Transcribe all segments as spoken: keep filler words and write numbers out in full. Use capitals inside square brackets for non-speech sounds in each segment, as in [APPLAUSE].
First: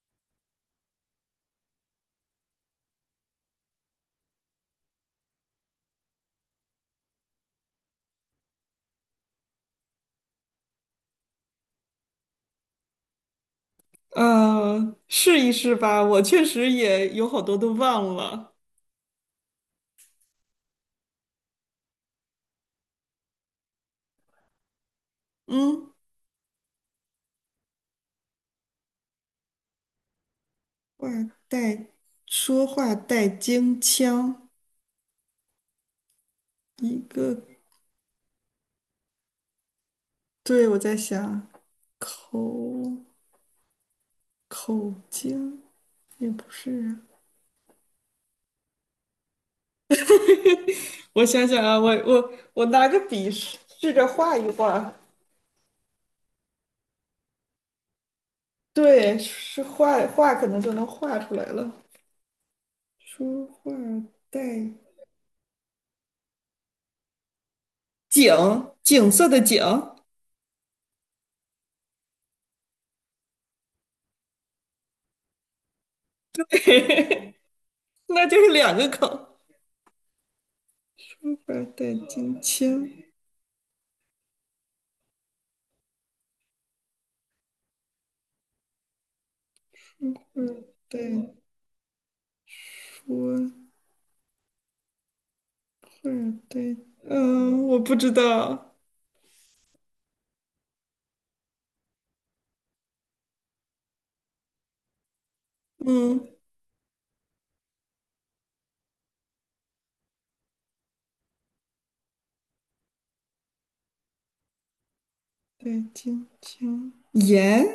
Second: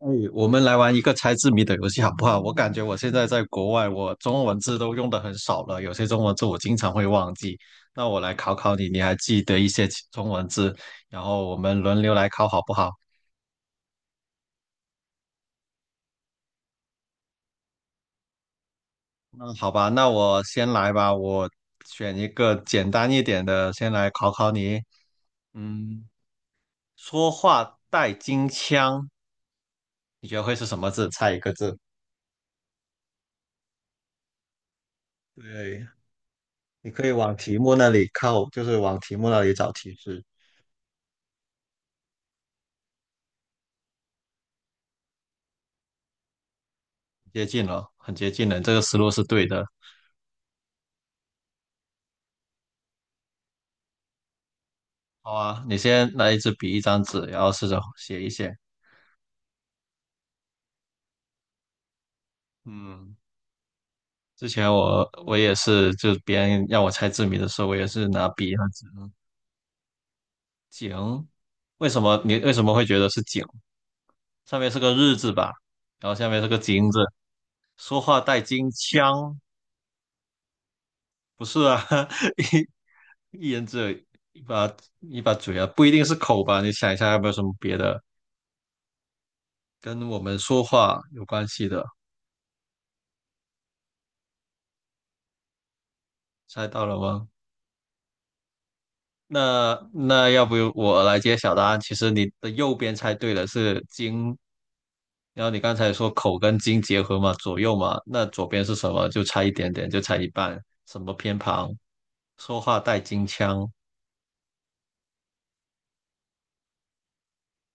哎，我们来玩一个猜字谜的游戏好不好？我感觉我现在在国外，我中文字都用的很少了，有些中文字我经常会忘记。那我来考考你，你还记得一些其中文字，然后我们轮流来考好不好？呃，试一试吧，我确实也有好多都忘了。嗯，好吧，那我先来吧，我选一个简单一点的，先来考考你。嗯，嗯，说话带金腔，你觉得会是什么话字？猜一个字。带说话带京腔，对，你一可以往个，题目那里靠，就是往题目那里找提示。对，我在想口口京也不是啊，接近了，很接近了，这个思路是对的。我想想啊，我我我拿个笔试试着画一画，好啊，你先拿一支笔，一张纸，然后试着写一写。对，是画画可能就能画出来了。嗯，说话带之前我我也是，就别人让我猜字谜的时候，我也是拿笔和景，纸。景色的景，井，为什么你为什么会觉得是井？上面是个日字吧，然后下面是个金字。说 [LAUGHS] 话那就带是金两个腔，口。不是二啊？代金 [LAUGHS] 枪，一一人只有一把一把嘴啊，不一定是口吧？你想一下，有没有什么别的跟我们说二话有代关系的？坡，二代，猜到了嗯，吗？呃我不知道，那那要不我来揭晓答案？其实你的右边猜对了，是金。然后你刚才说嗯，口二跟金结合嘛，左右嘛，那左边是什么？就差一点点，就差一半。什么偏旁？说话带金腔，代金枪，盐，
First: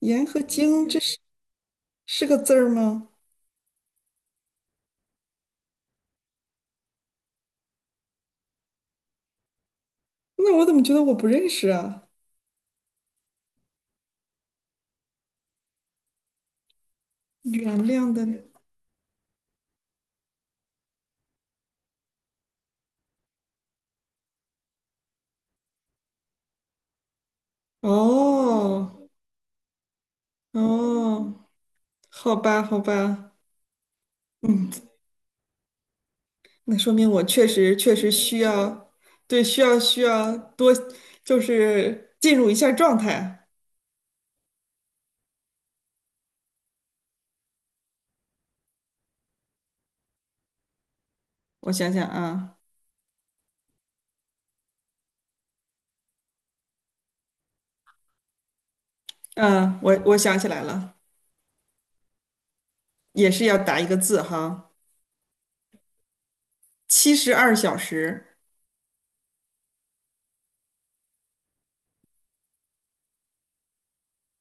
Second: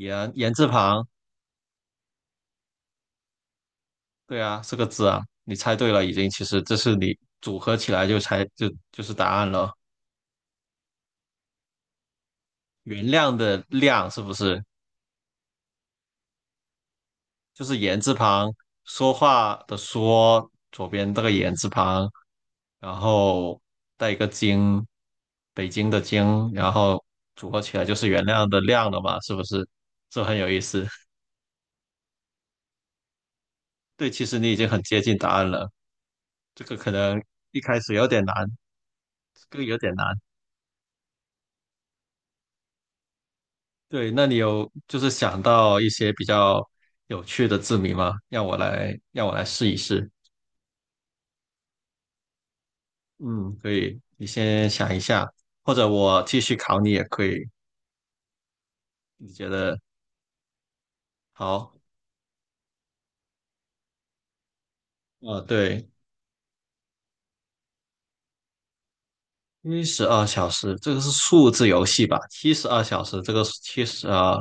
盐和言字金，这旁，是是个字儿吗？对啊，是个字啊。你猜对了，已经。其实这是你组合起来就猜就就是答案了。那我怎么觉得我不认识啊？原谅的谅是不是？就是原言字谅的，旁，说话的说，左边这个言字旁，然后带一个京，北京的京，然后组合起来就是原谅的谅哦，了嘛，是不是？这很有意思。[LAUGHS] 哦，好吧，好吧，对，其实你已经嗯，很接近答案了，这个那可说明能我确一实开始确有实点难，需要，对，这需个有要点需难。要多，就是进入一下状态。对，那你有就是想到一些比较有趣的字谜吗？让我来，让我来试一试。我想想啊。嗯，可以，你先想一下，或者我继续考你也可以，你觉得嗯，我我想起来了，好？也是要答一个字哈，啊，对，七十二小时七十二小时，这个是数字游戏吧？七十二小时，这个七十二，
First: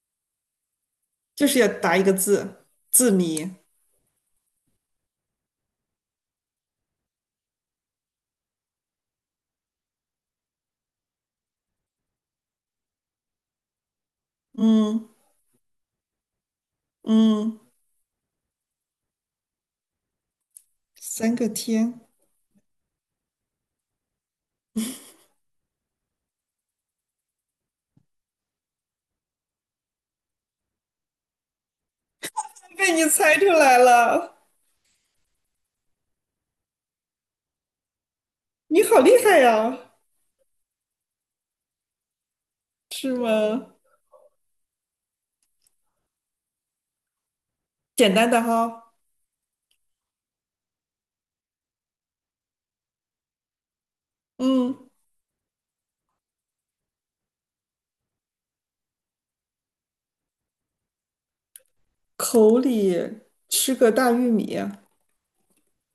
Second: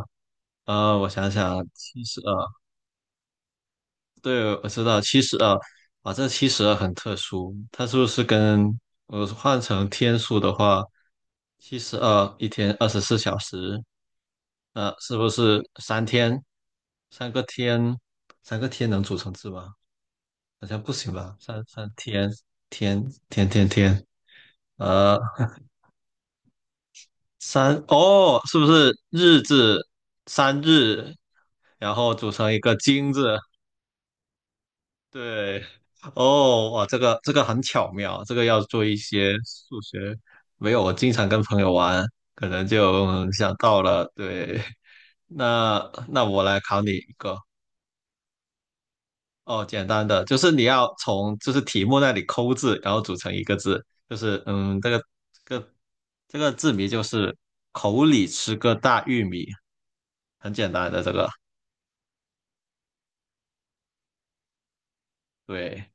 呃，我想就是想，要答七一个十二，字，字谜。对，我知道七十二，啊，这七十二很特殊，它是不是跟我换成天数的话，七十二一天二十四小时，呃，嗯是不是三天，三个嗯，天，三个天能组成字吗？好像不行三吧？个三三天，天天天天天，呃。三哦，是不是日字三日，然后组成一个被你金猜字？出来了，对，哦，哇，这个这个很巧妙，这个要做你一好厉些害数呀，学。没有，我经常跟朋友玩，可能就是嗯想吗？到了。对，那那我来考你一个。简单的哈，哦，简单的，就是你要从就是题目那里抠字，然后组成一个字，就是嗯，这嗯，个这个这个字谜就是口里吃个大玉米，很简单的这个。口里吃个大玉米，对，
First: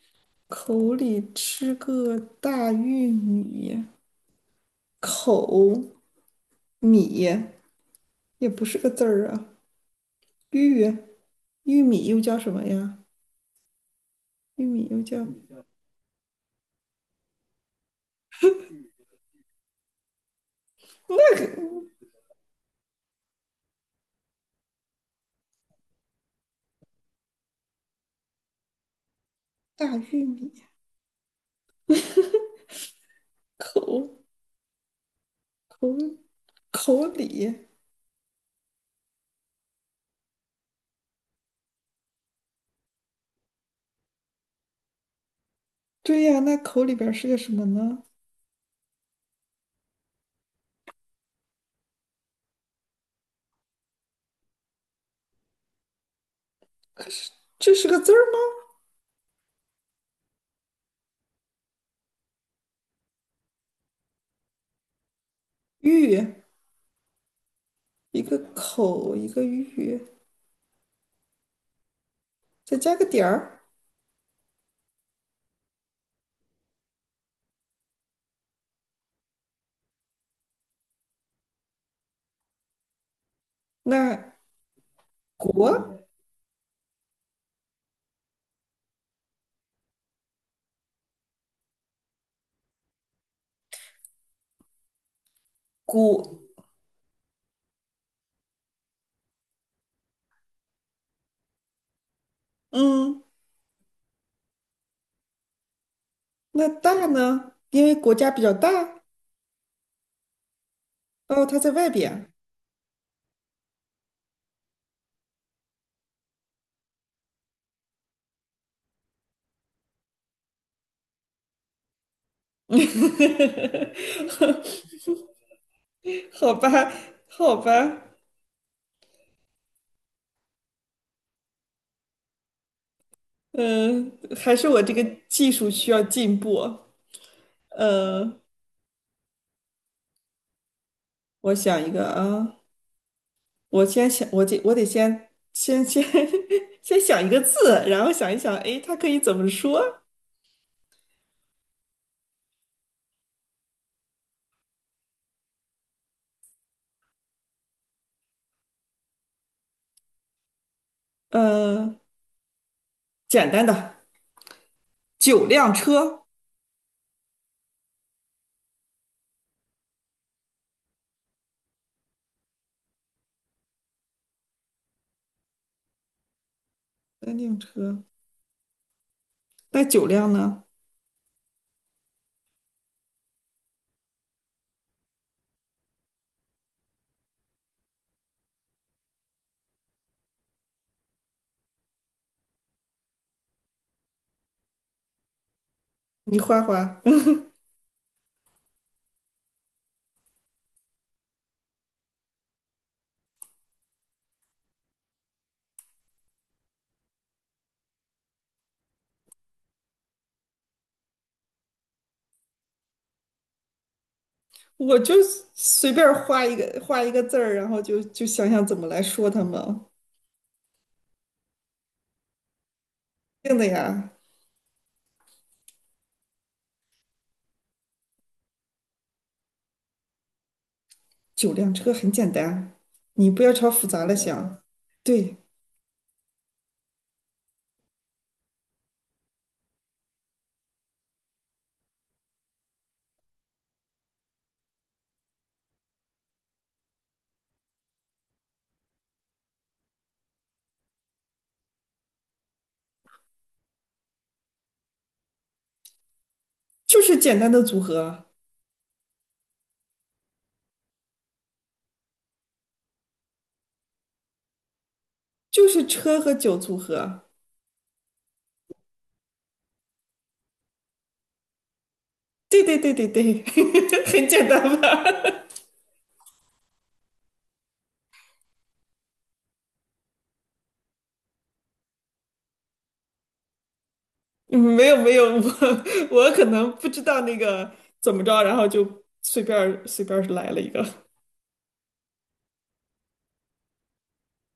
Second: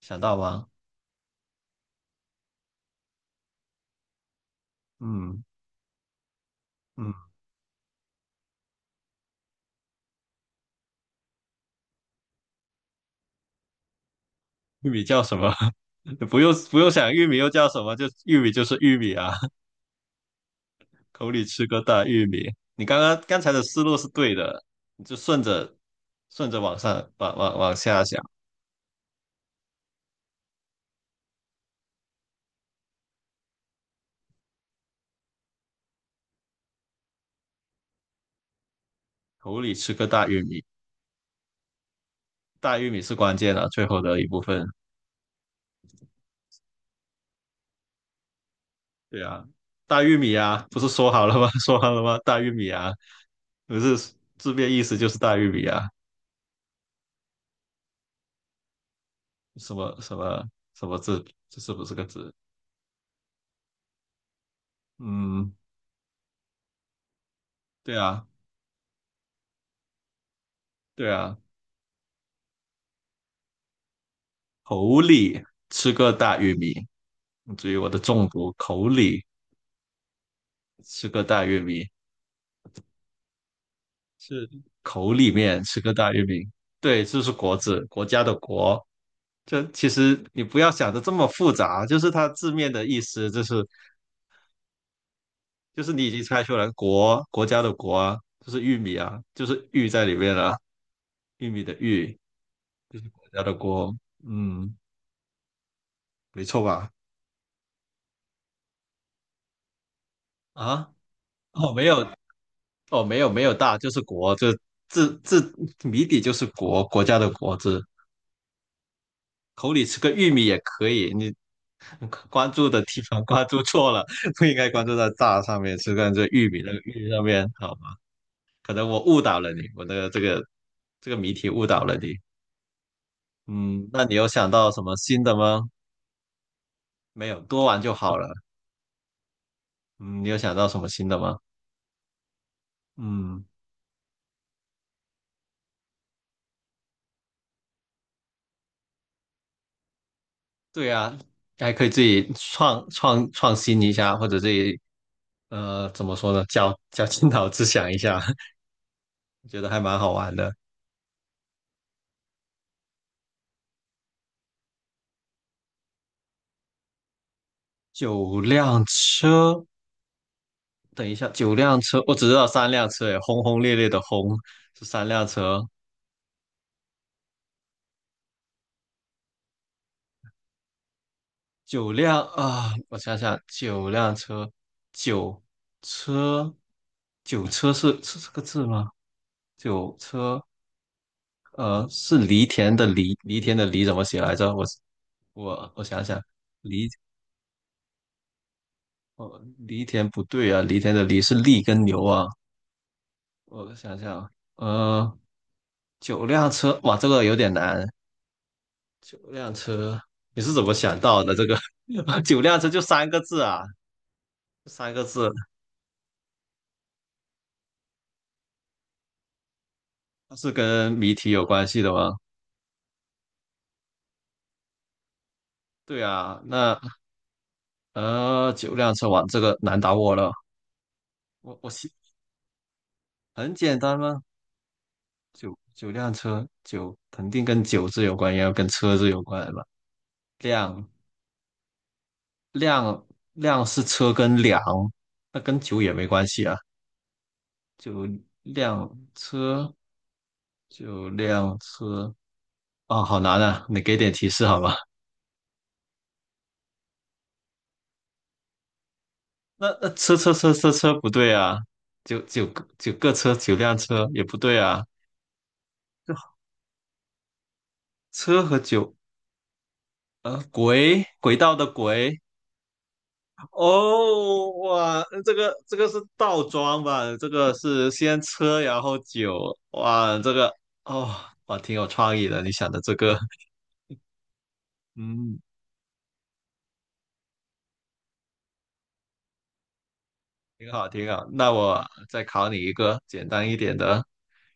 想到吗？口里吃个大玉米，嗯口米嗯，也不是个字儿啊，玉玉米又叫什么呀？玉米玉又米叫叫什么？[LAUGHS] 不用不用想，玉米又叫什么？就玉米就是玉米啊，[LAUGHS] 口里吃个大玉米。你刚刚刚才的思路是对的，你就顺着顺着往上往往往下想，大玉米，口口口里，口里吃个大玉米，大玉米是关键啊，最后的一部分。对呀，啊那口里边是个什么呢？对啊，大玉米啊，不是说好了吗？[LAUGHS] 说好了吗？大玉米啊，不是字面意思就是大玉米啊，这是个字儿吗？什么什么什么字，这是不是个字？嗯，玉，对一啊。个口，一个玉，对啊，再加个点儿，口里吃个大玉米，至于我的中毒，口里吃个大玉米那是口里面吃个国大玉米，对，这是国字，国家的国。这其实你不要想的这么复杂，就是它字面的意思，就是就是你已经国，猜出来，国国家的国啊，就是玉米啊，就是玉在里面了、玉米的玉，嗯，国家的国，嗯，没错那吧？大呢？因为国家比较大，啊，哦，它在哦，没外有，边，哦，没有没有大，就是国，这字字谜底就是国国家的国字，口里吃个玉米也可以。你关注的地方关注 [LAUGHS] 错了，不应该关注在大上面，是关这玉好米吧，那个玉上面，好好吧？吧，可能我误导了你，我的这个这个谜题误导了你。嗯，那嗯，你有想还是到什我这么个新的技吗？术需要进步，没有，多玩就好了。呃，嗯，你有想到什么新的吗？我想一个啊。嗯。我先想，我得我得先先先 [LAUGHS] 先想一个字，然后想一想，哎，它可以怎么说？对啊，还可以自己创创创新一下，或者自己呃怎么说呢，绞绞尽脑汁想一下，[LAUGHS] 觉得还蛮好玩的。呃，简单的，九辆车，九辆车，等一下，九辆车，我只知道三辆车，哎，轰轰烈烈的轰是三辆车，三辆车，那九辆呢？九辆啊，我想想，九辆车，九车，九车是是这个字吗？九车，呃，是犁田的犁，犁田的犁怎么写来着？我我我想想。你画犁。画，哦，犁田不对啊，犁田的犁是犁跟牛啊。我想想，呃，九辆车，哇，这个有点难。九辆车，你是怎么想到的？这个 [LAUGHS] 九辆车就三个字啊，[LAUGHS] 三我个就字，随便儿画一个画一个字儿，然后就就想想怎么来说它们。它是跟谜题有关系的吗？定的呀，对啊，那呃，九辆车，哇，这个难倒我了。九我我辆想车很简单，你不要很朝简复单杂了吗？想。对，九九辆车，九肯定跟九字有关，也要跟车字有关吧？辆量量是车跟粮，那跟酒也没关系啊。就辆车，就辆车啊，好难啊！你给点提示好吗？就是简单的组合，[LAUGHS] 那那车车车车车不对啊，九九个九个车九辆车也不对啊，就是车和酒组合。车和九呃轨轨道的轨。对对对对对，[LAUGHS] 很简哦，单哇，吧？这 [LAUGHS] 个这个是倒装吧？这个是先车然后酒。哇，这个哦哇挺有创意的，你想的这个 [LAUGHS] 嗯没有没有，嗯。我 [LAUGHS] 我可能不知道那个怎么着，然后就随便儿随便儿来了一挺个 好，挺好。那我再考你一个简单一点的，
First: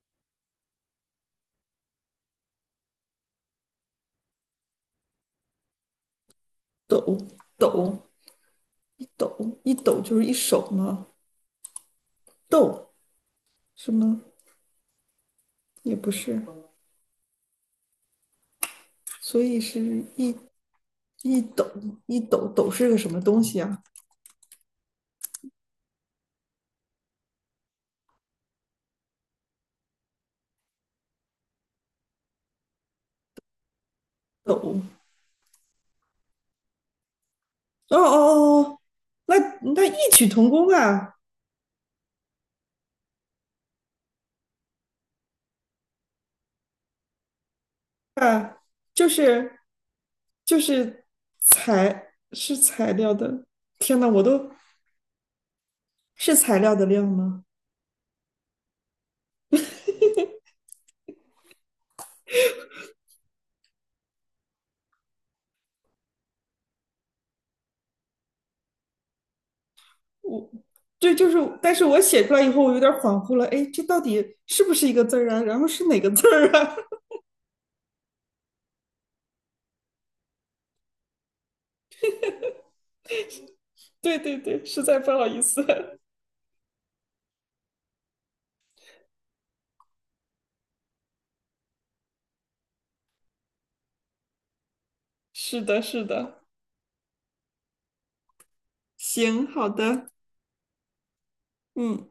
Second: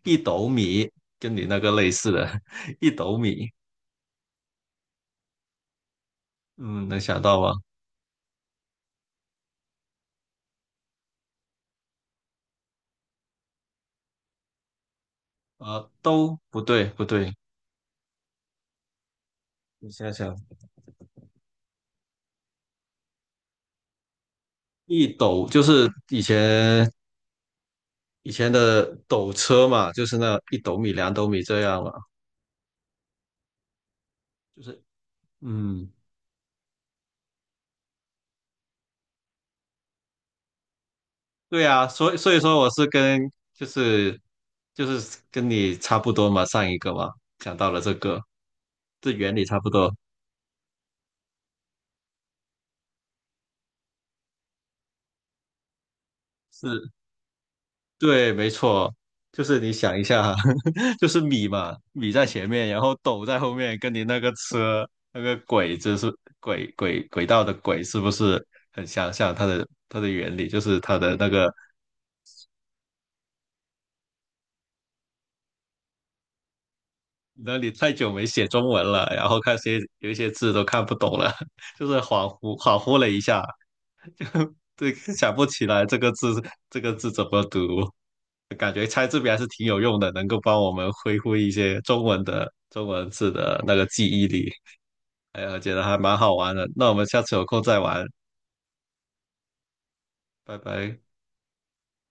一斗米，跟你那个类似的，[LAUGHS] 一斗米，嗯，[LAUGHS] 能抖想到吗？抖一抖一抖就是一手吗？抖是吗？啊，也不都是，不对，不对，所以是你想一想，一抖一抖抖是个什么东西啊？一斗就是以前以前的斗车嘛，就是那一斗米、两斗米这样嘛，就抖是嗯，哦哦哦，哦那那异曲同工啊对啊，所以所以说我是跟就是就是跟你差不多嘛，上一个嘛，讲到了这个，啊，就这原理差是不多。就是材是材料的，天呐，我都是材料的是量吗？对，没错，就是你想一下，[LAUGHS] 就是米嘛，米在前面，然后斗在后面，跟你那个车那个轨，就是轨轨轨道的轨，是不是很相像？它的它的原理我就是它对，的那就是，个，但是我写出来以后，我有点恍惚了，哎，这到底是不是一个字儿啊？然后是哪个字儿啊？那你太久没写中文了，然后看些有一些字都看不懂了，[LAUGHS] 就是恍惚恍惚了一下，[LAUGHS] 对对对，实对，在不 [LAUGHS] 好想意不思。起来这 [LAUGHS] 个字这个字怎么读。感觉猜字谜还是挺有用的，能够帮我们恢复一些中文的中文字的那个记忆力。哎呀，是觉的，得还是蛮好的，玩的。那我们下次有空再玩，行，好的，拜拜。嗯。